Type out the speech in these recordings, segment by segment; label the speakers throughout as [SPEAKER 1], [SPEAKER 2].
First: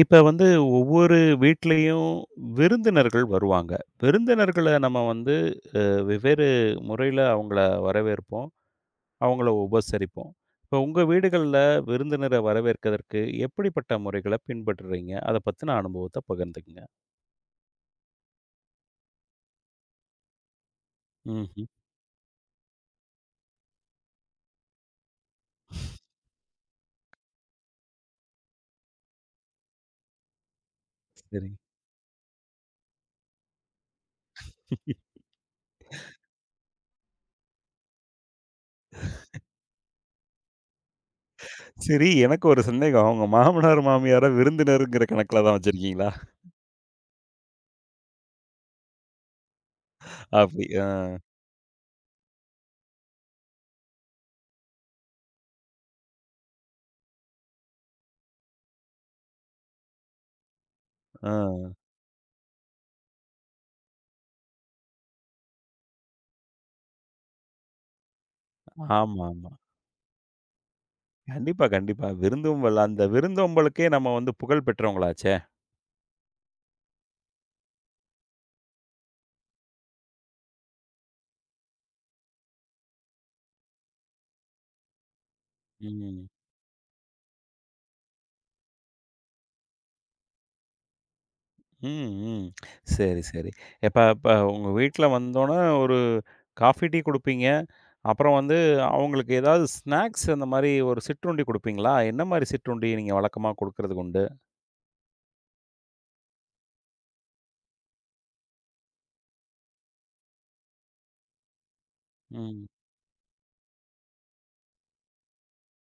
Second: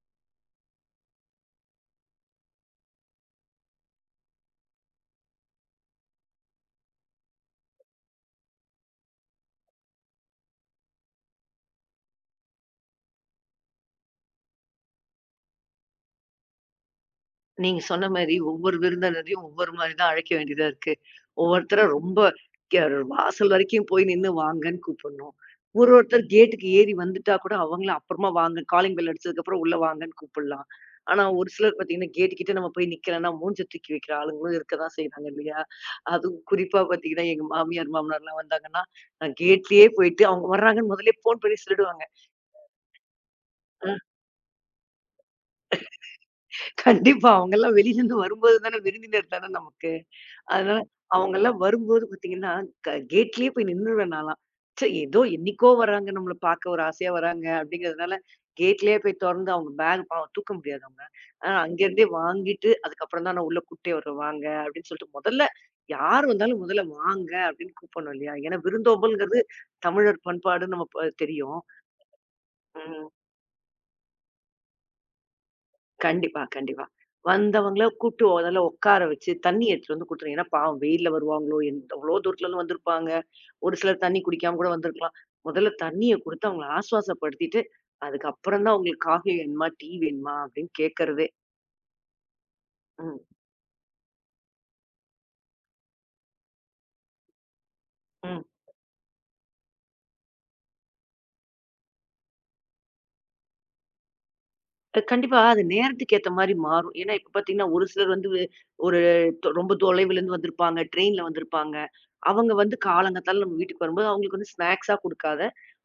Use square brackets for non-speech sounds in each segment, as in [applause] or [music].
[SPEAKER 1] இப்ப வந்து ஒவ்வொரு வீட்லயும் விருந்தினர்கள் வருவாங்க. விருந்தினர்கள நம்ம வந்து வெவ்வேறு முறையில அவங்கள வரவேற்போம், அவங்கள உபசரிப்போம். இப்ப உங்க வீடுகள்ல விருந்தினர வரவேற்கதற்கு எப்படிப்பட்ட முறைகள பின்பற்றுறீங்க? அத பத்தின அனுபவத்த பகிர்ந்துக்கங்க.
[SPEAKER 2] நீங்க சொன்ன மாரி, ஒவ்வொரு விருந்தினரையும் ஒவ்வொரு மாரி தான் அழைக்க வேண்டியதா இருக்கு.
[SPEAKER 1] ம்ஹ்ம்.
[SPEAKER 2] ஒவ்வொருத்தர ரொம்ப கெ வாசல் வரைக்கும் போய் நின்னு வாங்கன்னு கூப்பிடணும். ஒருத்தர் கேட்டுக்கு ஏறி வந்துட்டா கூட அவங்கள அப்புறமா வாங்க, காலிங் பெல் அடிச்சதுக்கப்புறம் உள்ள வாங்கன்னு கூப்பிடலாம். ஆனா, ஒரு
[SPEAKER 1] சரி.
[SPEAKER 2] சிலர் பார்த்தீங்கன்னா, கேட் கிட்ட நம்ம போய் நிக்கிறோம்னா, மூஞ்ச தூக்கி வைக்கிற ஆளுங்களும் இருக்க தான் செய்றாங்க இல்லையா? அதுவும் குறிப்பா பார்த்தீங்கன்னா, எங்க மாமியார், மாமனார்லாம் வந்தாங்கன்னா, நான் கேட்லயே போயிட்டு அவங்க வர்றாங்கன்னு முதல்லயே ஃபோன் பண்ணி சொல்லிடுவாங்க.
[SPEAKER 1] சரி, எனக்கு ஒரு சந்தேகம். உங்க மாமனார், மாமியார விருந்தினருங்கிற கணக்குல தான் வச்சிருக்கீங்களா?
[SPEAKER 2] கண்டிப்பா. அவங்கலாம் வெளியிலருந்து வரும்போது தானே விருந்தினர் தானே நமக்கு.
[SPEAKER 1] அப்படி
[SPEAKER 2] அதனால
[SPEAKER 1] அ,
[SPEAKER 2] அவங்கலாம் வரும்போது பார்த்தீங்கன்னா, கேட்லயே போய் நின்னுருவேன் நான்லாம். ஏதோ என்னைக்கோ வராங்க நம்மள பார்க்க ஒரு ஆசையா வராங்க அப்படிங்கிறதுனால, கேட்லயே போய் தொறந்து அவங்க பேக் பாவம் தூக்க முடியாது அவங்க. ஆனா
[SPEAKER 1] அ.
[SPEAKER 2] அங்கேருந்தே வாங்கிட்டு, அதுக்கப்புறம் தான் நான் உள்ள கூட்டே வருவேன் வாங்க அப்படின்னு சொல்லிட்டு முதல்ல யார் வந்தாலும் முதல்ல வாங்க அப்படின்னு கூப்பிடணும் இல்லையா? ஏன்னா விருந்தோம்பல்ங்கிறது
[SPEAKER 1] ஆமாமா.
[SPEAKER 2] தமிழர் பண்பாடுன்னு நம்ம தெரியும்.
[SPEAKER 1] கண்டிப்பா, கண்டிப்பா. விருந்தோம்பல் அந்த
[SPEAKER 2] ம்.
[SPEAKER 1] விருந்தோம்பலுக்கே நம்ம வந்து புகழ் பெற்றவங்களாச்சே!
[SPEAKER 2] கண்டிப்பா, கண்டிப்பா. வந்தவங்கள கூட்டு முதல்ல உட்கார வச்சு, தண்ணி எடுத்துட்டு வந்து குடுத்துருங்க. ஏன்னா பாவம் வெயில்ல வருவாங்களோ, எவ்வளோ தூரத்துலருந்து வந்திருப்பாங்க. ஒரு சிலர் தண்ணி குடிக்காம கூட வந்திருக்கலாம். முதல்ல தண்ணிய
[SPEAKER 1] ம்.
[SPEAKER 2] குடுத்து அவங்கள ஆசுவாசப்படுத்திட்டு, அதுக்கப்புறம் தான் உங்களுக்கு காஃபி வேணுமா, டீ வேணுமா அப்படின்னு கேட்கறதே.
[SPEAKER 1] ம், ம்.
[SPEAKER 2] ம்.
[SPEAKER 1] சரி, சரி. இப்ப இப்ப உங்க வீட்ல வந்தோன ஒரு காஃபி, டீ குடுப்பீங்க. அப்புறம்
[SPEAKER 2] ம்.
[SPEAKER 1] வந்து அவங்களுக்கு ஏதாவது ஸ்நாக்ஸ் அந்த மாரி ஒரு சிற்றுண்டி குடுப்பீங்களா? என்ன மாரி சிற்றுண்டி நீங்க வழக்கமா குடுக்கறதுக்கு உண்டு?
[SPEAKER 2] கண்டிப்பா. அது நேரத்துக்கு ஏத்த மாரி மாறும். ஏன்னா, இப்ப பாத்தீங்கன்னா, ஒரு சிலர் வந்து ஒரு ரொம்ப தொலைவிலருந்து வந்திருப்பாங்க. ட்ரெயின்ல வந்திருப்பாங்க. அவங்க
[SPEAKER 1] ம்,
[SPEAKER 2] வந்து காலங்காத்தால நம்ம வீட்டுக்கு வரும்போது, அவங்களுக்கு வந்து ஸ்நாக்ஸா குடுக்காத,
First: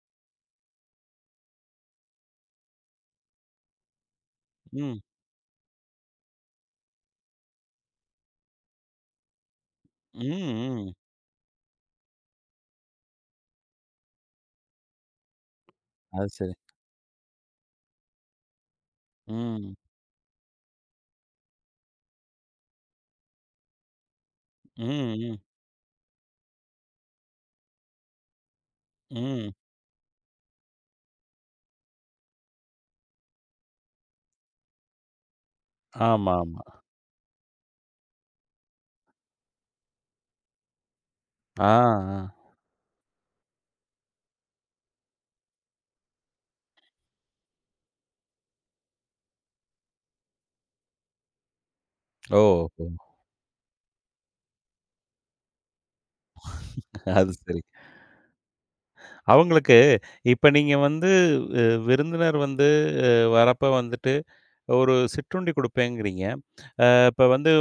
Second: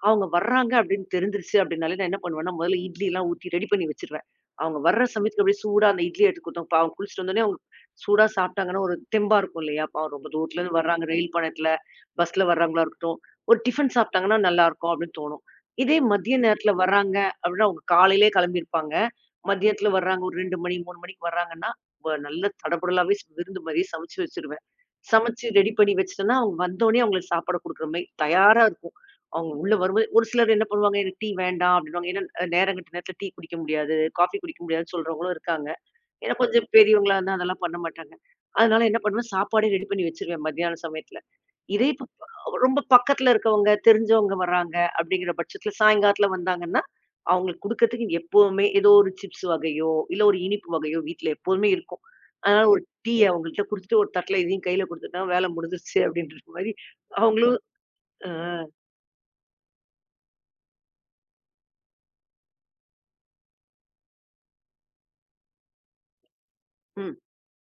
[SPEAKER 2] அவங்க வர்றாங்க அப்படின்னு தெரிஞ்சிருச்சு அப்படின்னாலே, நான் என்ன பண்ணுவேன்னா, முதல்ல இட்லிலாம் ஊத்தி ரெடி பண்ணி வச்சுருவேன். அவங்க
[SPEAKER 1] ம்,
[SPEAKER 2] வர்ற சமயத்துக்கு அப்படியே சூடா அந்த இட்லிய எடுத்து குடுத்தோம். பாவம் குளிச்சுட்டு வந்தோனே அவங்க சூடா சாப்பிட்டாங்கன்னா, ஒரு தெம்பா இருக்கும் இல்லையா? பாவம்
[SPEAKER 1] ம்,
[SPEAKER 2] ரொம்ப தூரத்துலருந்து
[SPEAKER 1] ம்.
[SPEAKER 2] வர்றாங்க. ரயில் பயணத்துல, பஸ்ல வர்றவங்களா இருக்கட்டும். ஒரு டிஃபன் சாப்பிட்டாங்கன்னா, நல்லாருக்கும் அப்படின்னு தோணும். இதே
[SPEAKER 1] அது
[SPEAKER 2] மதிய
[SPEAKER 1] சரி.
[SPEAKER 2] நேரத்துல வர்றாங்க அப்படின்னா, அவங்க காலையிலயே கெளம்பியிருப்பாங்க.
[SPEAKER 1] ம்,
[SPEAKER 2] மதியத்துல வர்றாங்க. ஒரு 2 மணி, 3 மணிக்கு வர்றாங்கன்னா, நல்ல தடபுடலாவே விருந்து மாரியே சமைச்சு வச்சுருவேன்.
[SPEAKER 1] ம், ம்,
[SPEAKER 2] சமைச்சு ரெடி பண்ணி வச்சுட்டேன்னா, அவங்க வந்தோனே அவங்களுக்கு சாப்பாடு குடுக்குற மாரி தயாரா இருக்கும்.
[SPEAKER 1] ம்.
[SPEAKER 2] அவங்க உள்ள வரும்போது ஒரு சிலர் என்ன பண்ணுவாங்க, "எனக்கு டீ வேண்டாம்" அப்படின்னுவாங்க. ஏன்னா, நேரங்கெட்ட நேரத்துல டீ குடிக்க முடியாது, காஃபி குடிக்க முடியாதுன்னு சொல்றவங்களும் இருக்காங்க. ஏன்னா
[SPEAKER 1] ஆமா, ஆமா.
[SPEAKER 2] கொஞ்சம் பெரியவங்களா இருந்தா அதெல்லாம் பண்ண மாட்டாங்க. அதனால என்ன பண்ணுவேன், சாப்பாடே ரெடி பண்ணி வச்சுருவேன் மத்தியான சமயத்துல.
[SPEAKER 1] ஆ,
[SPEAKER 2] இதே இப்ப
[SPEAKER 1] ஆ.
[SPEAKER 2] ரொம்ப பக்கத்துல இருக்கவங்க, தெரிஞ்சவங்க வர்றாங்க அப்படிங்கிற பட்சத்துல சாயங்காலத்துல வந்தாங்கன்னா, அவங்களுக்கு குடுக்கறதுக்கு எப்பவுமே ஏதோ ஒரு சிப்ஸ் வகையோ, இல்ல ஒரு இனிப்பு வகையோ வீட்ல எப்போதுமே இருக்கும்.
[SPEAKER 1] ஓ!
[SPEAKER 2] அதனால ஒரு
[SPEAKER 1] ஓ!
[SPEAKER 2] டீய அவங்கள்ட்ட குடுத்துட்டு ஒரு தட்டுல இதையும் கையில குடுத்துட்டா வேலை முடிஞ்சிருச்சு அப்படின்ற மாரி
[SPEAKER 1] அது
[SPEAKER 2] அவங்களும்
[SPEAKER 1] சரி.
[SPEAKER 2] அ
[SPEAKER 1] அவங்களுக்கு இப்ப நீங்க வந்து அ விருந்தினர் வந்து அ வரப்ப வந்துட்டு ஒரு சிற்றுண்டி குடுப்பேங்கிறீங்க.
[SPEAKER 2] ம்.
[SPEAKER 1] இப்ப வந்து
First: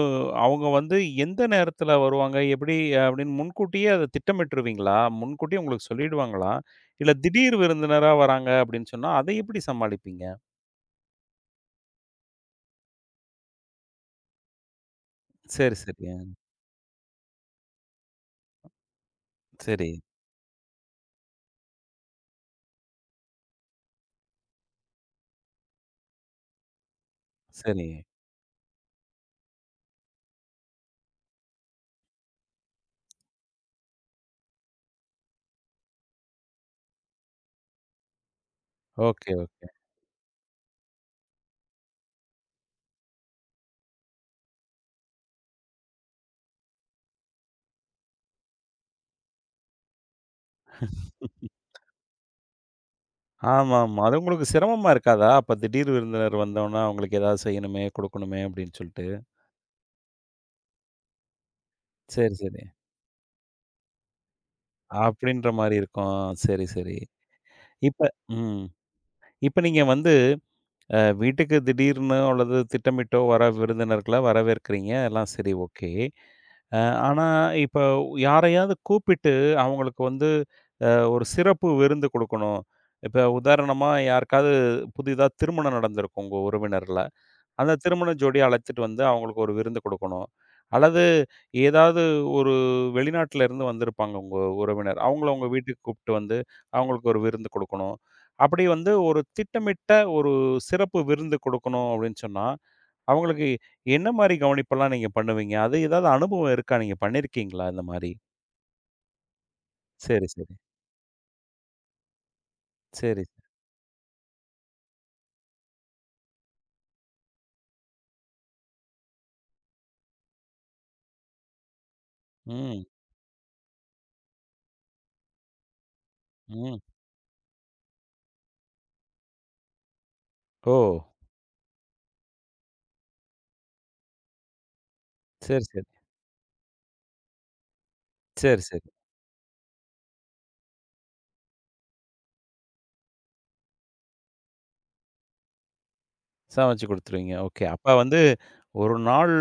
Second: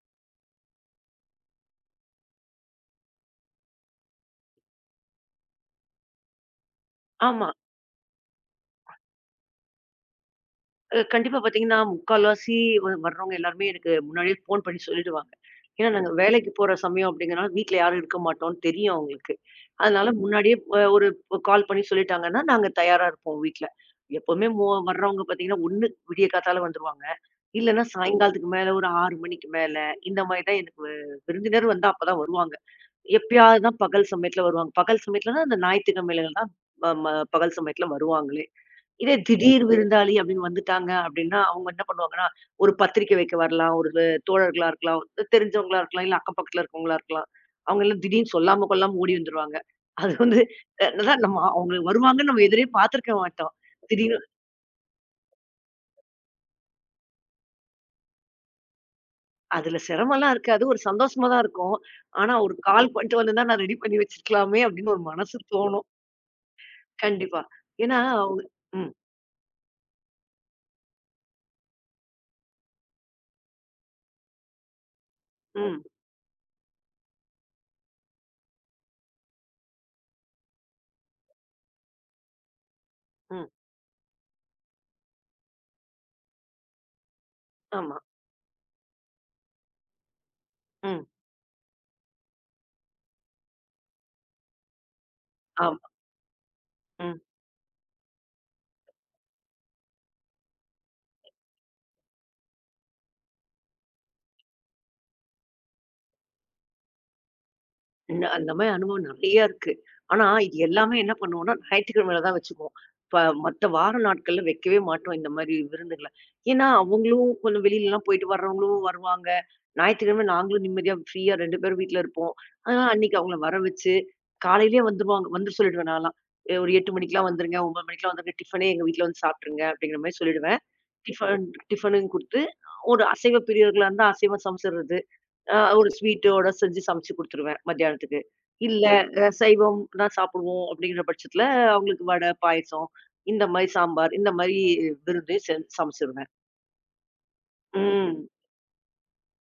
[SPEAKER 1] அவங்க வந்து எந்த நேரத்துல வருவாங்க? எப்படி அப்படின்னு முன்கூட்டியே அத திட்டமிட்டுருவீங்களா? முன்கூட்டியே உங்களுக்கு சொல்லிடுவாங்களா? இல்ல
[SPEAKER 2] ஆமா.
[SPEAKER 1] திடீர் விருந்தினரா வராங்க அப்படின்னு சொன்னா, அதை எப்படி சமாளிப்பீங்க?
[SPEAKER 2] கண்டிப்பா பார்த்தீங்கன்னா, முக்கால்வாசி வர்றவங்க எல்லாருமே எனக்கு முன்னாடியே ஃபோன் பண்ணி சொல்லிடுவாங்க.
[SPEAKER 1] சரி,
[SPEAKER 2] ஏன்னா,
[SPEAKER 1] சரி.
[SPEAKER 2] நாங்க
[SPEAKER 1] அ.
[SPEAKER 2] வேலைக்கு போற சமயம் அப்படிங்கிறனால வீட்ல யாரும் இருக்க மாட்டோம்னு தெரியும் அவங்களுக்கு.
[SPEAKER 1] சரி,
[SPEAKER 2] அதனால முன்னாடியே ஒரு கால் பண்ணி சொல்லிட்டாங்கன்னா, நாங்க தயாரா இருப்போம் வீட்ல. எப்பவுமே வர்றவங்க பார்த்தீங்கன்னா, ஒண்ணு விடிய காத்தால வந்துருவாங்க. இல்லன்னா
[SPEAKER 1] சரி.
[SPEAKER 2] சாயங்காலத்துக்கு மேல ஒரு 6 மணிக்கு மேல, இந்த மாரி தான் எனக்கு விருந்தினர் வந்தா அப்பதான் வருவாங்க. எப்பயாவது தான் பகல் சமயத்துல வருவாங்க. பகல் சமயத்துலனா அந்த ஞாயிற்றுக்கிழமையில தான் ம ம பகல் சமயத்துல வருவாங்களே! இதே
[SPEAKER 1] ஓகே,
[SPEAKER 2] திடீர்
[SPEAKER 1] ஓகே.
[SPEAKER 2] விருந்தாளி அப்படின்னு வந்துட்டாங்க அப்படின்னா, அவங்க என்ன பண்ணுவாங்கன்னா, ஒரு பத்திரிக்கை வைக்க வரலாம், ஒரு தோழர்களா இருக்கலாம், தெரிஞ்சவங்களா இருக்கலாம், இல்ல அக்கம் பக்கத்துல இருக்கவங்களா இருக்கலாம். அவங்க எல்லாம் திடீர்னு சொல்லாம கொள்ளாம ஓடி வந்துருவாங்க. அது வந்து அதான் நம்ம அவங்க வருவாங்கன்னு நம்ம எதிரே பார்த்துருக்க மாட்டோம்.
[SPEAKER 1] ஆமாமா. அது
[SPEAKER 2] திடீர்னு
[SPEAKER 1] உங்களுக்கு சிரமமா இருக்காதா? அப்ப திடீர் விருந்தினர் வந்தோன்னா, அவங்களுக்கு ஏதாவது செய்யணுமே, குடுக்கணுமே அப்படின்னு சொல்லிட்டு.
[SPEAKER 2] அதுல சிரமம்லாம் இருக்காது. ஒரு சந்தோஷமா தான் இருக்கும். ஆனா
[SPEAKER 1] சரி,
[SPEAKER 2] ஒரு
[SPEAKER 1] சரி.
[SPEAKER 2] கால் பண்ணிட்டு வந்திருந்தா நான் ரெடி பண்ணி வச்சிருக்கலாமே அப்படின்னு ஒரு மனசு
[SPEAKER 1] அப்படின்ற மாரி
[SPEAKER 2] தோணும்.
[SPEAKER 1] இருக்கும். சரி, சரி.
[SPEAKER 2] கண்டிப்பா. ஏன்னா
[SPEAKER 1] இப்ப
[SPEAKER 2] அவங்க
[SPEAKER 1] ம்.
[SPEAKER 2] ம்,
[SPEAKER 1] இப்ப நீங்க வந்து வீட்டுக்கு திடீர்னு அல்லது திட்டமிட்டோ வர விருந்தினர்கள வரவேற்கிறீங்க. எல்லாம் சரி
[SPEAKER 2] ம்,
[SPEAKER 1] ஓகே. அ ஆனா, இப்ப யாரையாவது கூப்பிட்டு அவங்களுக்கு வந்து அ ஒரு சிறப்பு விருந்து குடுக்கணும். இப்ப
[SPEAKER 2] ம்.
[SPEAKER 1] உதாரணமா யாருக்காவது புதிதா திருமணம் நடந்திருக்கும் உங்க உறவினர்கள. அந்த
[SPEAKER 2] ஆமா.
[SPEAKER 1] திருமண ஜோடிய அழைத்துட்டு வந்து அவங்களுக்கு ஒரு விருந்து குடுக்கணும். அல்லது
[SPEAKER 2] ம்.
[SPEAKER 1] ஏதாவது ஒரு வெளிநாட்டுல இருந்து வந்திருப்பாங்க உங்க உறவினர். அவங்கள உங்க வீட்டுக்கு
[SPEAKER 2] ஆமா.
[SPEAKER 1] கூப்பிட்டு வந்து, அவங்களுக்கு
[SPEAKER 2] ம்.
[SPEAKER 1] ஒரு விருந்து கொடுக்கணும். அப்படி வந்து ஒரு திட்டமிட்ட ஒரு சிறப்பு விருந்து கொடுக்கணும் அப்படின்னு சொன்னா, அவங்களுக்கு என்ன மாரி கவனிப்பெல்லாம் நீங்க பண்ணுவீங்க? அது ஏதாவது அனுபவம் இருக்கா? நீங்க பண்ணியிருக்கீங்களா இந்த மாரி?
[SPEAKER 2] என்ன அந்த மாரி அனுபவம் நெறையா இருக்கு. ஆனா
[SPEAKER 1] சரி, சரி.
[SPEAKER 2] இது எல்லாமே என்ன பண்ணுவோம்னா, ஞாயிற்றுக்கிழமையில தான் வச்சுக்குவோம். இப்ப
[SPEAKER 1] சரி.
[SPEAKER 2] மத்த வார நாட்கள்ல வைக்கவே மாட்டோம் இந்த மாரி விருந்துகள. ஏன்னா, அவங்களும் கொஞ்சம் வெளிலலாம் போயிட்டு வர்றவங்களும் வருவாங்க. ஞாயிற்றுக்கிழமை நாங்களும் நிம்மதியா ஃப்ரீயா 2 பேரும் வீட்ல இருப்போம்.
[SPEAKER 1] ம்,
[SPEAKER 2] அதனால அன்னைக்கு அவங்கள வர வச்சு, காலையிலயே வந்துருவாங்க. வந்துர சொல்லிடுவேன் நான்லாம். ஒரு
[SPEAKER 1] ம்.
[SPEAKER 2] 8 மணிக்கெல்லாம் வந்துருங்க, 9 மணிக்கெல்லாம் வந்துருங்க. டிஃபனே எங்க வீட்ல வந்து சாப்ட்டுருங்க." அப்படிங்கிற மாரி சொல்லிடுவேன்.
[SPEAKER 1] ஓ!
[SPEAKER 2] டிஃபன் டிஃபனும் குடுத்து, ஒரு அசைவ பிரியர்களா இருந்தா அசைவம் சமைச்சிடுறது.
[SPEAKER 1] சரி, சரி.
[SPEAKER 2] ஒரு ஸ்வீட்டோட செஞ்சு சமைச்சு குடுத்துருவேன் மத்தியானத்துக்கு.
[SPEAKER 1] சரி,
[SPEAKER 2] இல்ல
[SPEAKER 1] சரி.
[SPEAKER 2] சரி. சைவம் தான் சாப்பிடுவோம் அப்படிங்கிற பட்சத்துல, அவங்களுக்கு வடை, பாயசம் இந்த மாரி சாம்பார், இந்த மாரி விருந்து சமைச்சிருவேன்.
[SPEAKER 1] சமைச்சு குடுத்துருவீங்க. ஓகே. அப்ப வந்து
[SPEAKER 2] ம்.
[SPEAKER 1] 1 நாள்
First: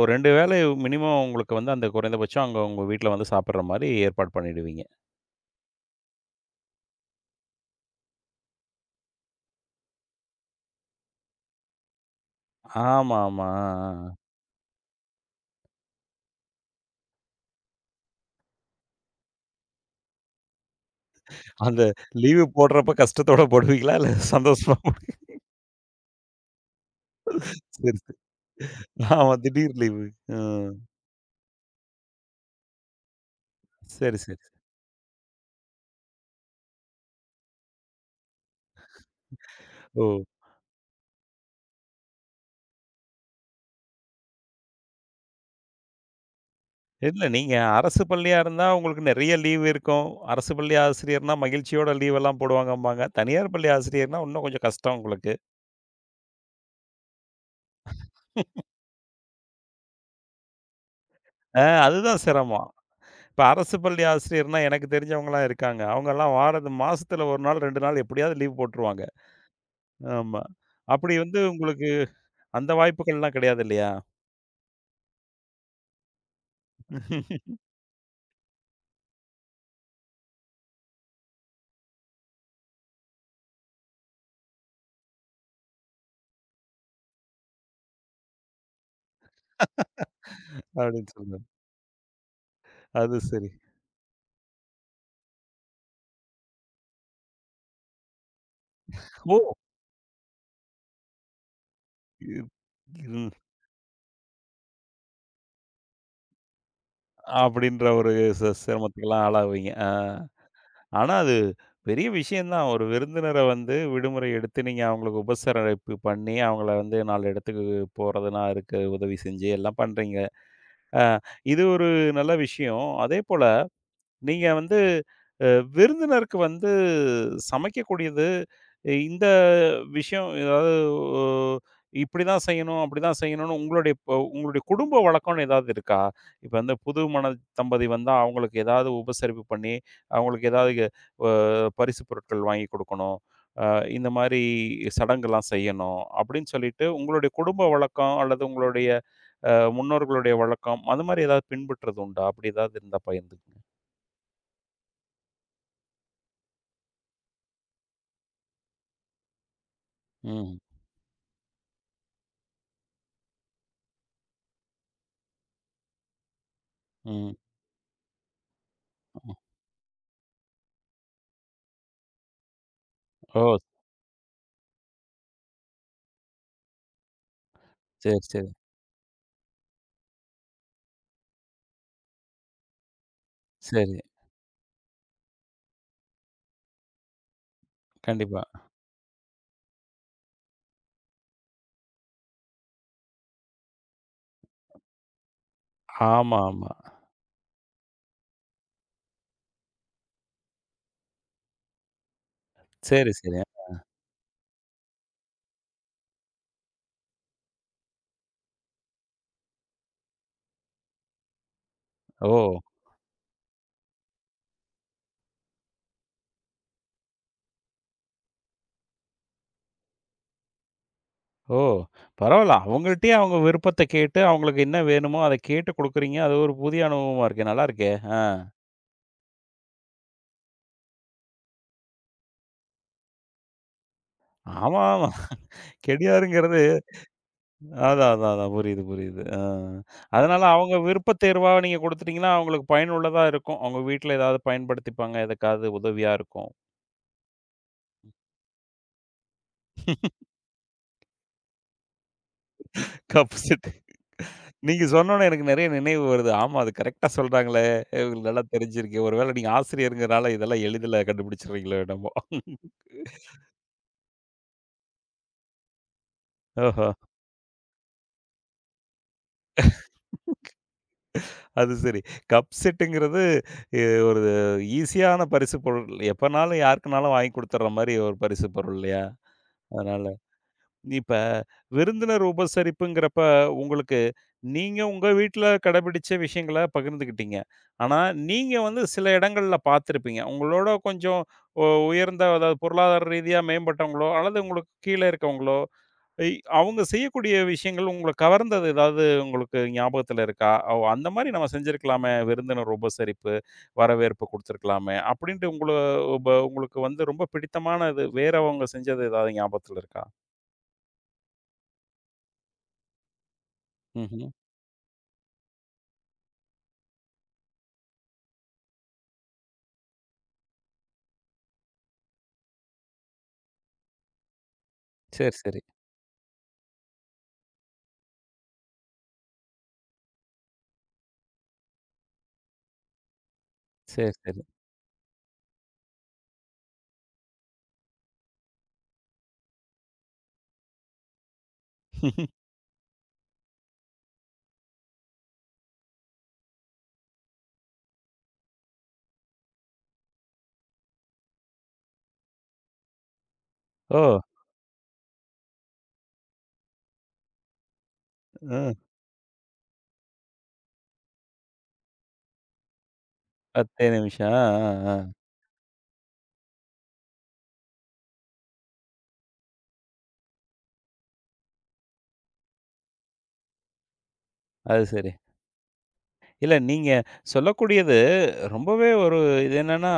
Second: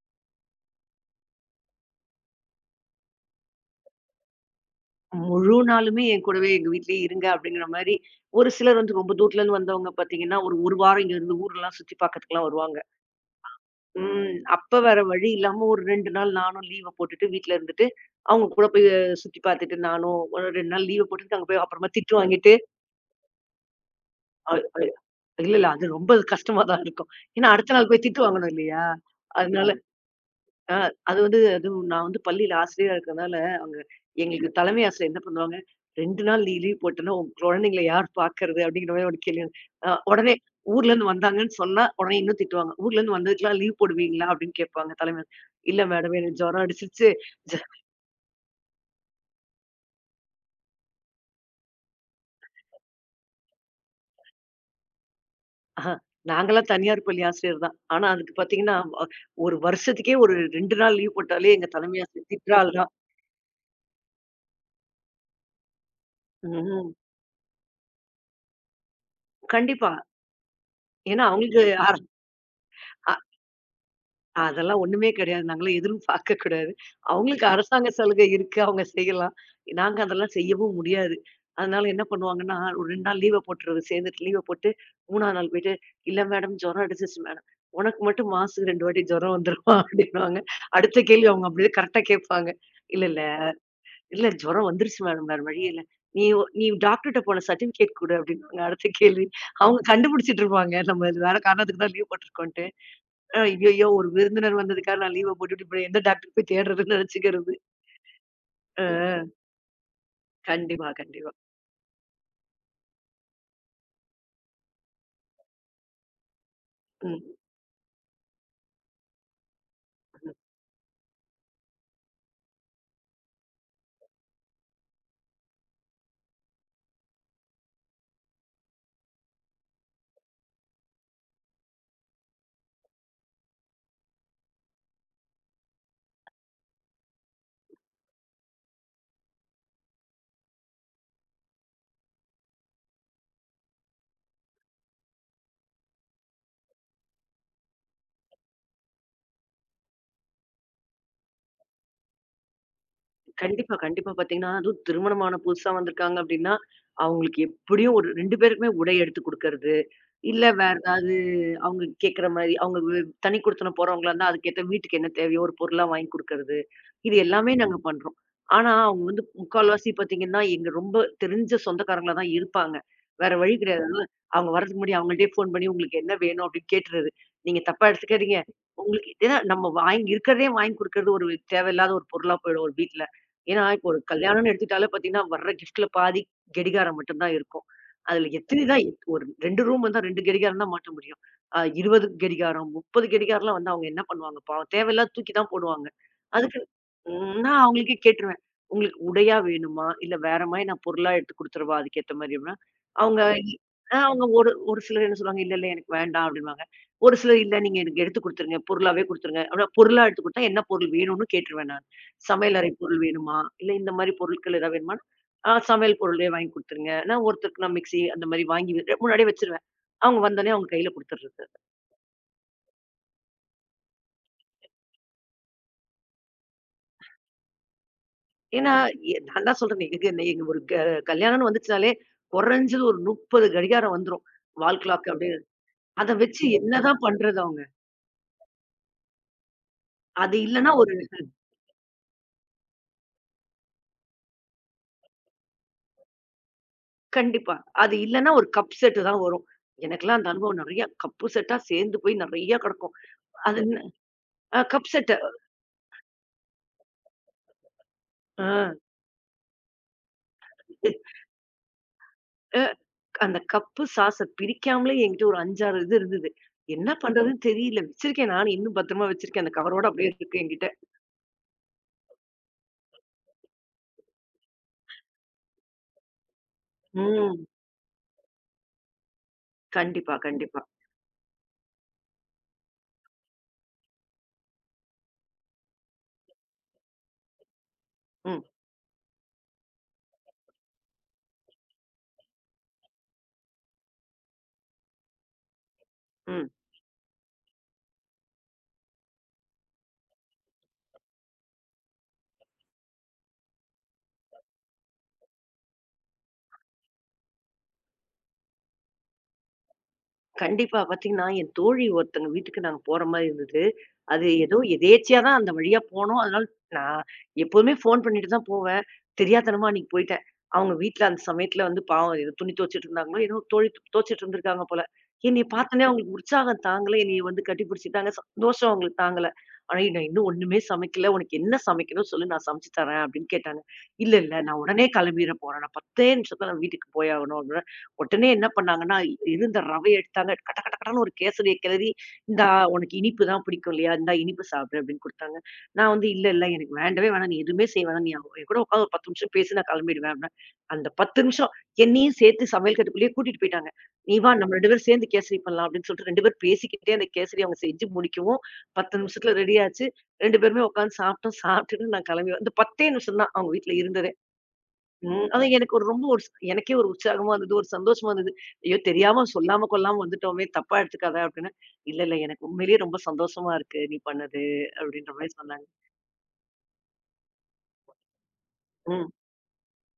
[SPEAKER 1] ஒரு 2 வேளை மினிமம் உங்களுக்கு வந்து அந்த குறைந்தபட்சம் அங்க உங்க வீட்ல வந்து சாப்பிடுற மாரி ஏற்பாடு பண்ணிடுவீங்க.
[SPEAKER 2] முழு நாளுமே என் கூடவே எங்க வீட்லயே இருங்க அப்படிங்கிற மாரி, ஒரு சிலர் வந்து ரொம்ப தூரத்துலருந்து வந்தவங்க பார்த்தீங்கன்னா, ஒரு 1 வாரம் இங்கருந்து ஊர்லாம் சுத்தி பார்க்கறதுக்குலாம் வருவாங்க.
[SPEAKER 1] ஆமா, ஆமா. ஆ, ஆ.
[SPEAKER 2] ம். அப்ப வேற வழி இல்லாம ஒரு 2 நாள் நானும் லீவ போட்டுட்டு வீட்ல இருந்துட்டு, அவங்க கூட போய் சுத்தி பார்த்துட்டு நானும் ஒரு 2 நாள் லீவ போட்டுட்டு அங்க போய்
[SPEAKER 1] அந்த
[SPEAKER 2] அப்புறமா திட்டு
[SPEAKER 1] லீவு
[SPEAKER 2] வாங்கிட்டு,
[SPEAKER 1] போடுறப்ப கஷ்டத்தோட போடுவீங்களா? இல்ல
[SPEAKER 2] அ
[SPEAKER 1] சந்தோஷமா போடு.
[SPEAKER 2] இல்ல, இல்ல. அது ரொம்ப கஷ்டமா தான் இருக்கும். ஏன்னா அடுத்த நாள்
[SPEAKER 1] சரி,
[SPEAKER 2] போய்
[SPEAKER 1] சரி.
[SPEAKER 2] திட்டு வாங்கணும் இல்லையா?
[SPEAKER 1] ஆமா,
[SPEAKER 2] அதனால
[SPEAKER 1] திடீர்
[SPEAKER 2] ஆமா.
[SPEAKER 1] லீவு. ஆ.
[SPEAKER 2] அ அது வந்து அதுவும் நான் வந்து பள்ளியில ஆசிரியரா இருக்கிறனால, அவங்க
[SPEAKER 1] சரி, சரி.
[SPEAKER 2] எங்களுக்கு தலைமை ஆசிரியர் என்ன பண்ணுவாங்க, "2 நாள் நீ லீவ் போட்டன்னா, உன் குழந்தைங்கள யார் பார்க்கறது?" அப்படிங்கிற மாரி ஒரு கேள்வி.
[SPEAKER 1] ஓ!
[SPEAKER 2] உடனே ஊர்லேருந்து வந்தாங்கன்னு சொன்னா, உடனே இன்னும் திட்டுவாங்க. "ஊர்லேருந்து வந்ததுக்கெல்லாம் லீவ் போடுவீங்களா?" அப்படின்னு கேட்பாங்க தலைமை. "இல்ல மேடம், எனக்கு ஜுரம் அடிச்சிருச்சு.
[SPEAKER 1] இல்ல நீங்க
[SPEAKER 2] ஜ
[SPEAKER 1] அரசு பள்ளியா இருந்தா உங்களுக்கு நெறைய லீவ் இருக்கும். அரசு பள்ளி ஆசிரியர்னா மகிழ்ச்சியோட லீவெல்லாம் போடுவாங்கம்பாங்க. தனியார் பள்ளி ஆசிரியர்னா இன்னும் கொஞ்சம் கஷ்டம் உங்களுக்கு.
[SPEAKER 2] அஹ நாங்கலாம் தனியார் பள்ளி ஆசிரியர் தான். ஆனா அதுக்கு பார்த்தீங்கன்னா, அ ஒரு வருஷத்துக்கே ஒரு 2 நாள் லீவ் போட்டாலே
[SPEAKER 1] ஆ
[SPEAKER 2] எங்க தலைமை
[SPEAKER 1] அதுதான்
[SPEAKER 2] ஆசிரியர் திட்ற
[SPEAKER 1] சிரமம்.
[SPEAKER 2] ஆள் தான்."
[SPEAKER 1] இப்ப அரசு பள்ளி ஆசிரியர்னா எனக்கு தெரிஞ்சவங்கலாம் இருக்காங்க. அவங்கலாம் வாரது
[SPEAKER 2] ம்.
[SPEAKER 1] மாசத்துல 1 நாள், 2 நாள் எப்படியாவது லீவ் போட்டுருவாங்க.
[SPEAKER 2] கண்டிப்பா.
[SPEAKER 1] ஆமா. அப்படி
[SPEAKER 2] ஏன்னா
[SPEAKER 1] வந்து
[SPEAKER 2] அவங்களுக்கு
[SPEAKER 1] உங்களுக்கு
[SPEAKER 2] அர
[SPEAKER 1] அந்த
[SPEAKER 2] அ
[SPEAKER 1] வாய்ப்புகள்லாம் கிடையாது இல்லையா?
[SPEAKER 2] அதெல்லாம் ஒண்ணுமே கிடையாது. நாங்கலாம் எதுவும் பார்க்கக்கூடாது. அவங்களுக்கு அரசாங்க சலுகை இருக்கு. அவங்க செய்யலாம். நாங்க அதெல்லாம் செய்யவும் முடியாது. அதனால என்ன பண்ணுவாங்கன்னா, ஒரு 2 நாள் லீவ போட்டுறது. சேர்ந்துட்டு லீவ போட்டு 3ஆவது நாள் போயிட்டு, "இல்ல மேடம் ஜுரம் அடிச்சிருச்சு மேடம்." "உனக்கு மட்டும் மாசத்துக்கு 2 வாட்டி ஜுரம் வந்துருமா?" [laughs] அப்படின்னுவாங்க. அடுத்த
[SPEAKER 1] அப்படின்னு
[SPEAKER 2] கேள்வி
[SPEAKER 1] சொல்லுவாரு.
[SPEAKER 2] அவங்க அப்படியே கரெக்ட்டா கேட்பாங்க. "இல்ல,
[SPEAKER 1] அது
[SPEAKER 2] இல்ல.
[SPEAKER 1] சரி.
[SPEAKER 2] இல்ல ஜுரம் வந்துருச்சு மேடம். வேற வழி இல்ல. நீ டாக்டர்ட்ட போன சர்டிஃபிகேட் குடு." அப்படின்னுவாங்க அடுத்த கேள்வி.
[SPEAKER 1] ஓ!
[SPEAKER 2] அவங்க கண்டுபிடிச்சிட்டு இருப்பாங்க. நம்ம இது வேற காரணத்துக்கு தான் லீவ்
[SPEAKER 1] இ
[SPEAKER 2] போட்டுருக்கோன்ட்டு.
[SPEAKER 1] ம்.
[SPEAKER 2] ஐய்யயோ! ஒரு விருந்தினர் வந்ததுக்காக நான் லீவ போட்டுட்டு, இப்ப எந்த டாக்டர் போய் தேடுறதுன்னு நெனச்சுக்கிறது.
[SPEAKER 1] அப்படின்ற ஒரு சிரமத்துக்கெல்லாம்
[SPEAKER 2] ஆ,
[SPEAKER 1] ஆளாவீங்க. ஆ.
[SPEAKER 2] கண்டிப்பா,
[SPEAKER 1] ஆனா
[SPEAKER 2] கண்டிப்பா.
[SPEAKER 1] அது பெரிய விஷயம் தான். ஒரு விருந்தினர வந்து விடுமுறை எடுத்து நீங்க அவங்களுக்கு உபசரிப்பு பண்ணி, அவங்கள வந்து
[SPEAKER 2] ம்.
[SPEAKER 1] 4 இடத்துக்கு போறதுனா இருக்கு. உதவி செஞ்சு எல்லாம் பண்றீங்க.
[SPEAKER 2] ம்.
[SPEAKER 1] அ இது ஒரு நல்ல விஷயம். அதேபோல நீங்க வந்து அ விருந்தினருக்கு வந்து சமைக்கக்கூடியது, இந்த விஷயம் ஏதாவது ஒ இப்படிதான் செய்யணும், அப்படிதான் செய்யணும்னு உங்களுடைய ப உங்களுடைய குடும்ப வழக்கம்னு ஏதாவது இருக்கா? இப்ப வந்து புது மண தம்பதி வந்தா அவங்களுக்கு ஏதாவது உபசரிப்பு பண்ணி, அவங்களுக்கு ஏதாவது க அ பரிசு பொருட்கள் வாங்கி குடுக்கணும். அ இந்த மாரி சடங்குலாம் செய்யணும். அப்படின்னு சொல்லிட்டு உங்களுடைய குடும்ப வழக்கம் அல்லது உங்களுடைய அ முன்னோர்களுடைய வழக்கம், அது மாரி ஏதாவது பின்பற்றது உண்டா? அப்படி ஏதாவது இருந்தா பகிர்ந்துக்கங்க.
[SPEAKER 2] கண்டிப்பா, கண்டிப்பா பாத்தீங்கன்னா, அதுவும் திருமணமான புதுசா வந்திருக்காங்க அப்டின்னா, அவங்களுக்கு எப்படியும் ஒரு 2 பேருக்குமே உடை எடுத்து குடுக்கறது. இல்ல
[SPEAKER 1] ம்.
[SPEAKER 2] வேற ஏதாவது அவங்க கேட்கிற மாரி, அவங்க வி தனி குடித்தனம் போறவங்களா இருந்தா, அதுக்கேத்த வீட்டுக்கு என்ன தேவையோ ஒரு பொருளா வாங்கி குடுக்கறது. இது
[SPEAKER 1] ம்.
[SPEAKER 2] எல்லாமே நாங்க பண்றோம். ஆனா, அவங்க வந்து
[SPEAKER 1] ம்.
[SPEAKER 2] முக்கால்வாசி பார்த்தீங்கன்னா, எங்க ரொம்ப தெரிஞ்ச சொந்தக்காரங்களா தான் இருப்பாங்க. வேற வழி
[SPEAKER 1] ஓ!
[SPEAKER 2] கிடையாது. அதனால அவங்க வர்றதுக்கு முன்னாடி அவங்கள்ட்டயே ஃபோன் பண்ணி, "உங்களுக்கு என்ன வேணும்?" அப்படின்னு கேட்டுறது. "நீங்க தப்பா
[SPEAKER 1] சரி,
[SPEAKER 2] எடுத்துக்காதீங்க.
[SPEAKER 1] சரி,
[SPEAKER 2] உங்களுக்கு" ஏன்னா நம்ம வாங்கி இருக்கிறதே வாங்கி குடுக்கறது ஒரு தேவையில்லாத ஒரு பொருளா போயிடும் ஒரு வீட்ல. ஏன்னா, இப்போ
[SPEAKER 1] சரி.
[SPEAKER 2] ஒரு கல்யாணம்னு எடுத்துக்கிட்டாலே பார்த்தீங்கன்னா, வர்ற கிஃப்ட்ல பாதி கெடிகாரம் மட்டும் தான் இருக்கும். அதுல
[SPEAKER 1] கண்டிப்பா.
[SPEAKER 2] எத்தன தான் ஒரு 2 ரூம் வந்தா 2 கடிகாரம் தான் மாட்ட முடியும். 20 கடிகாரம், 30 கடிகாரம்லாம் வந்தா அவங்க என்ன பண்ணுவாங்க பாவம்? தேவையில்லாத தூக்கி தான் போடுவாங்க.
[SPEAKER 1] ஆமா,
[SPEAKER 2] அதுக்கு
[SPEAKER 1] ஆமா.
[SPEAKER 2] ம் நான் அவங்களுக்கே கேட்டுருவேன். உங்களுக்கு உடையா வேணுமா? இல்ல வேற மாரி நான் பொருளா எடுத்து குடுத்துறவா? அதுக்கேத்த மாரி அப்படின்னா,
[SPEAKER 1] சரி,
[SPEAKER 2] அவங்க
[SPEAKER 1] சரி.
[SPEAKER 2] அவங்க ஒரு ஒரு சிலர் என்ன சொல்லுவாங்க, "இல்ல, இல்ல எனக்கு வேண்டாம்" அப்படின்னுவாங்க. ஒரு சிலர், "இல்ல நீங்க எனக்கு எடுத்து குடுத்துருங்க. பொருளாவே குடுத்துருங்க." அப்படின்னா பொருளா எடுத்து குடுத்தா என்ன பொருள் வேணும்னு கேட்டுருவேன் நான்.
[SPEAKER 1] ஓ!
[SPEAKER 2] சமையலறை பொருள் வேணுமா? இல்ல இந்த மாரி பொருட்கள் ஏதாவது வேணுமா? ஆ சமையல் பொருளே வாங்கி குடுத்துருங்க. நான் ஒருத்தருக்கு நான் மிக்ஸி அந்த மாரி வாங்கி முன்னாடியே வச்சுருவேன். அவங்க வந்தோனே அவங்க கையில குடுத்துடுறது.
[SPEAKER 1] ஓ! பரவால்ல. அவங்கள்ட்டயே அவங்க விருப்பத்த கேட்டு, அவங்களுக்கு என்ன வேணுமோ அத கேட்டு குடுக்குறீங்க. அது ஒரு புதிய அனுபவமா இருக்கே! நல்லா இருக்கே! ஆ.
[SPEAKER 2] ஏன்னா, நான் தான் சொல்றேனே, எங்க எங்க ஒரு கல்யாணம்னு வந்துச்சுனாலே, குறைஞ்சது ஒரு 30 கடிகாரம் வந்துரும்.
[SPEAKER 1] ஆமா,
[SPEAKER 2] வால்
[SPEAKER 1] ஆமா.
[SPEAKER 2] கிளாக் அப்டின்னு. அத வச்சு
[SPEAKER 1] கெடியாருங்கிறது
[SPEAKER 2] என்னதான் பண்றது அவங்க?
[SPEAKER 1] அதான், அதான், அதான். புரியுது, புரியுது. ஆ.
[SPEAKER 2] அது
[SPEAKER 1] அதனால
[SPEAKER 2] இல்லன்னா
[SPEAKER 1] அவங்க
[SPEAKER 2] ஒரு
[SPEAKER 1] விருப்ப தேர்வா நீங்க குடுத்துட்டீங்கன்னா, அவங்களுக்கு பயனுள்ளதா இருக்கும். அவங்க வீட்ல ஏதாவது பயன்படுத்திப்பாங்க. எதுக்காவது உதவியா இருக்கும்.
[SPEAKER 2] கண்டிப்பா. அது இல்லன்னா ஒரு கப் செட் தான் வரும். எனக்கெல்லாம் அந்த அனுபவம் நெறைய கப்பு செட்டா சேர்ந்து போய் நெறைய கெடக்கும்.
[SPEAKER 1] கப்
[SPEAKER 2] அது
[SPEAKER 1] செட்.
[SPEAKER 2] அ
[SPEAKER 1] நீங்க
[SPEAKER 2] கப் செட்டு.
[SPEAKER 1] சொன்னோனே எனக்கு நெறைய நினைவு வருது. ஆமா, அது கரெக்ட்டா சொல்றாங்களே! இவங்களுக்கு நல்லா தெரிஞ்சிருக்கு. ஒருவேள நீங்க ஆசிரியர்ங்கிறனால இதெல்லாம் எளிதில கண்டுபிடிச்சிடுறீங்களோ என்னமோ!
[SPEAKER 2] ஆ. அந்த கப்பு சாஸ பிரிக்காமலே என்கிட்ட ஒரு 5, 6 இது இருந்தது.
[SPEAKER 1] ஓஹோ!
[SPEAKER 2] என்ன பண்றதுன்னு தெரியல. வச்சிருக்கேன் நானு. இன்னும் பத்திரமா வச்சிருக்கேன். அந்த கவரோட அப்படியே இருக்கு என்கிட்ட.
[SPEAKER 1] அது சரி. கப் செட்டுங்கிறது எ ஒரு ஈஸியான பரிசு பொருள். எப்பனாலும் யாருக்குனாலும் வாங்கி
[SPEAKER 2] ம்.
[SPEAKER 1] குடுத்துர்ற மாரி ஒரு பரிசு பொருள் இல்லையா? அதனால
[SPEAKER 2] கண்டிப்பா, கண்டிப்பா.
[SPEAKER 1] இப்ப விருந்தினர் உபசரிப்புங்கிறப்ப, உங்களுக்கு நீங்க உங்க வீட்ல கடைபிடிச்ச விஷயங்கள பகிர்ந்துக்கிட்டீங்க. ஆனா,
[SPEAKER 2] ம்,
[SPEAKER 1] நீங்க வந்து சில இடங்கள்ல பார்த்திருப்பீங்க. உங்களோட கொஞ்சம் உ உயர்ந்த அதாவது பொருளாதார ரீதியா மேம்பட்டவங்களோ, அல்லது உங்களுக்கு கீழே இருக்கவங்களோ, இ
[SPEAKER 2] ம்.
[SPEAKER 1] அவங்க செய்யக்கூடிய விஷயங்கள் உங்கள கவர்ந்தது ஏதாவது உங்களுக்கு ஞாபகத்துல இருக்கா? "ஓ! அந்த மாரி நம்ம செஞ்சிருக்கலாமே, விருந்தினர் உபசரிப்பு, வரவேற்பு குடுத்துருக்கலாமே." அப்படின்ட்டு உங்கள உங்களுக்கு வந்து ரொம்ப பிடித்தமானது வேறவங்க செஞ்சது ஏதாவது ஞாபகத்துல இருக்கா?
[SPEAKER 2] கண்டிப்பா. பாத்தீங்கன்னா, என் தோழி ஒருத்தங்க வீட்டுக்கு நாங்க போற மாரி இருந்தது.
[SPEAKER 1] ம்ஹ்ம்.
[SPEAKER 2] அது ஏதோ எதேர்ச்சியா தான் அந்த வழியா போனோம். அதனால நான் எப்போதுமே ஃபோன் பண்ணிட்டு தான் போவேன். தெரியாத்தனமா அன்னைக்கு போயிட்டேன். அவங்க வீட்ல அந்த சமயத்துல வந்து பாவம் ஏதோ துணி துவச்சிட்டு இருந்தாங்களோ, ஏதோ தோழி துவச்சிட்டு இருந்திருக்காங்க போல.
[SPEAKER 1] சரி,
[SPEAKER 2] என்னைய
[SPEAKER 1] சரி.
[SPEAKER 2] பார்த்தோனே அவங்களுக்கு உற்சாகம் தாங்கல. என்னைய வந்து கட்டி பிடிச்சுட்டாங்க. சந்தோஷம் அவங்களுக்கு தாங்கல. ஆனா, "நான் இன்னும் ஒண்ணுமே சமைக்கல. உனக்கு என்ன சமைக்கணும் சொல்லு, நான் சமைச்சு தரேன்" அப்படின்னு கேட்டாங்க.
[SPEAKER 1] சரி,
[SPEAKER 2] "இல்ல,
[SPEAKER 1] சரி.
[SPEAKER 2] இல்ல நான் உடனே கிளம்பிற போறேன். நான் 10 நிமிஷத்துல நான் வீட்டுக்கு போயாகணும்" உடனே என்ன பண்ணாங்கன்னா, இருந்த ரவைய எடுத்தாங்க. கட கட கடன்னு ஒரு கேசரிய கிளறி,
[SPEAKER 1] [laughs]
[SPEAKER 2] "இந்தா உனக்கு இனிப்பு தான் பிடிக்கும் இல்லையா? இந்தா இனிப்பு சாப்பிடு" அப்படின்னு குடுத்தாங்க. நான் வந்து, "இல்ல, இல்ல எனக்கு வேண்டவே வேணாம். நீ எதுவுமே செய்ய வேணாம். நீ அவங்க என் கூட உட்காந்து ஒரு 10 நிமிஷம் பேசு நான் கிளம்பிடுவேன்" அப்படின்னேன். அந்த 10 நிமிஷம் என்னையும் சேர்த்து சமையல் கட்டுக்குள்ளேயே கூட்டிட்டு போயிட்டாங்க.
[SPEAKER 1] ஓ!
[SPEAKER 2] "நீ வா நம்ம 2 பேரும் சேர்ந்து கேசரி பண்ணலாம்" அப்படின்னு சொல்லிட்டு 2 பேரும் பேசிக்கிட்டே அந்த கேசரிய அவங்க செஞ்சு முடிக்கவும்,
[SPEAKER 1] ஆ.
[SPEAKER 2] 10 நிமிஷத்துல ரெடி ஆச்சு. 2 பேருமே உட்காந்து சாப்பிட்டோம். சாப்பிட்டுட்டு நான் கிளம்பி அந்த 10 நிமிஷம் தான் அவங்க வீட்ல
[SPEAKER 1] 10
[SPEAKER 2] இருந்தது.
[SPEAKER 1] நிமிஷம். ஆ, ஆ, ஆ.
[SPEAKER 2] ம். அதான் எனக்கு ஒரு ரொம்ப ஒரு எனக்கே ஒரு உற்சாகமா இருந்தது. ஒரு சந்தோஷமா இருந்தது. ஐயோ! தெரியாம சொல்லாம கொள்ளாம வந்துட்டோமே! தப்பா எடுத்துக்காத அப்டின்னா, இல்ல, இல்ல எனக்கு உண்மையிலேயே ரொம்ப சந்தோஷமா இருக்கு. நீ பண்ணது
[SPEAKER 1] அது சரி.
[SPEAKER 2] அப்டின்ற மாரி சொன்னாங்க.
[SPEAKER 1] இல்ல நீங்க சொல்லக்கூடியது ரொம்பவே
[SPEAKER 2] ம்.
[SPEAKER 1] ஒரு இது என்னன்னா,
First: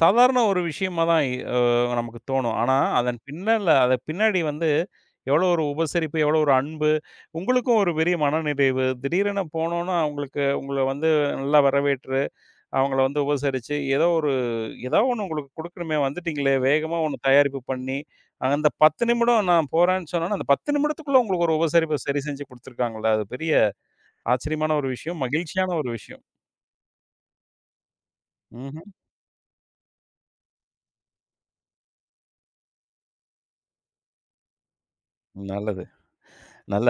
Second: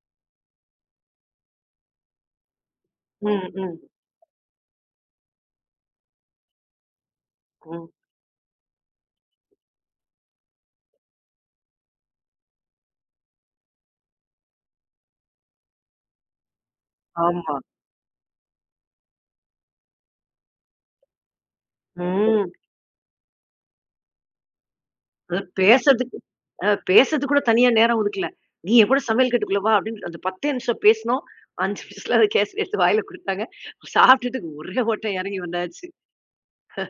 [SPEAKER 1] சாதாரண ஒரு விஷயமா தான் அ நமக்கு தோணும். ஆனா, அதன்
[SPEAKER 2] ம்.
[SPEAKER 1] பின்னல
[SPEAKER 2] ம்.
[SPEAKER 1] அத பின்னாடி வந்து எவ்வளோ ஒரு உபசரிப்பு, எவ்வளோ ஒரு அன்பு, உங்களுக்கும்
[SPEAKER 2] ம்.
[SPEAKER 1] ஒரு பெரிய மனநிறைவு. திடீரென போனோனா, உங்களுக்கு உங்கள வந்து நல்லா வரவேற்று அவங்கள வந்து உபசரிச்சு, ஏதோ ஒரு ஏதோ ஒண்ணு உங்களுக்கு குடுக்கணுமே வந்துட்டீங்களே! வேகமா ஒண்ணு
[SPEAKER 2] ஆமா.
[SPEAKER 1] தயாரிப்பு பண்ணி, அந்த 10 நிமிடம் நான் போறேன்னு சொன்னோனே, அந்த 10 நிமிடத்துக்குள்ள உங்களுக்கு ஒரு உபசரிப்ப சரி செஞ்சு
[SPEAKER 2] ம்.
[SPEAKER 1] குடுத்துருக்காங்கல்ல. அது பெரிய ஆச்சரியமான ஒரு விஷயம்.
[SPEAKER 2] அது
[SPEAKER 1] மகிழ்ச்சியான ஒரு
[SPEAKER 2] பேசறதுக்கு
[SPEAKER 1] விஷயம்.
[SPEAKER 2] பேசறதுக்கு கூட தனியா நேரம் ஒதுக்கல. "நீ
[SPEAKER 1] ம்ஹ்ம்.
[SPEAKER 2] என் கூட சமையல் கட்டுக்குள்ள வா" அப்டின்னு அந்த 10 நிமிஷம் பேசினோம். 5 நிமிஷத்துல அத கேசரி எடுத்து வாயில குடுத்தாங்க. சாப்பிட்டதுக்கு ஒரே ஓட்டம் இறங்கி
[SPEAKER 1] நல்லது.
[SPEAKER 2] வந்தாச்சு.
[SPEAKER 1] நல்ல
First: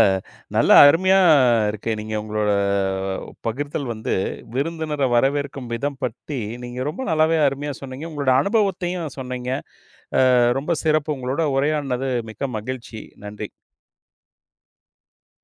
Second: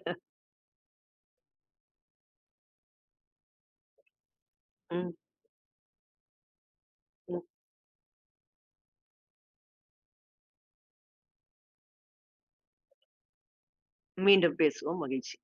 [SPEAKER 1] நல்ல அருமையா இருக்கு. நீங்க உங்களோட பகிர்தல் வந்து விருந்தினர
[SPEAKER 2] ம்.
[SPEAKER 1] வரவேற்கும் விதம் பற்றி நீங்க ரொம்ப நல்லாவே
[SPEAKER 2] ம்.
[SPEAKER 1] அருமையா சொன்னீங்க. உங்களோட அனுபவத்தையும் சொன்னீங்க. ரொம்ப சிறப்பு. உங்களோட உரையாடினது மிக்க மகிழ்ச்சி. நன்றி.
[SPEAKER 2] மீண்டும் பேசுவோம். மகிழ்ச்சி.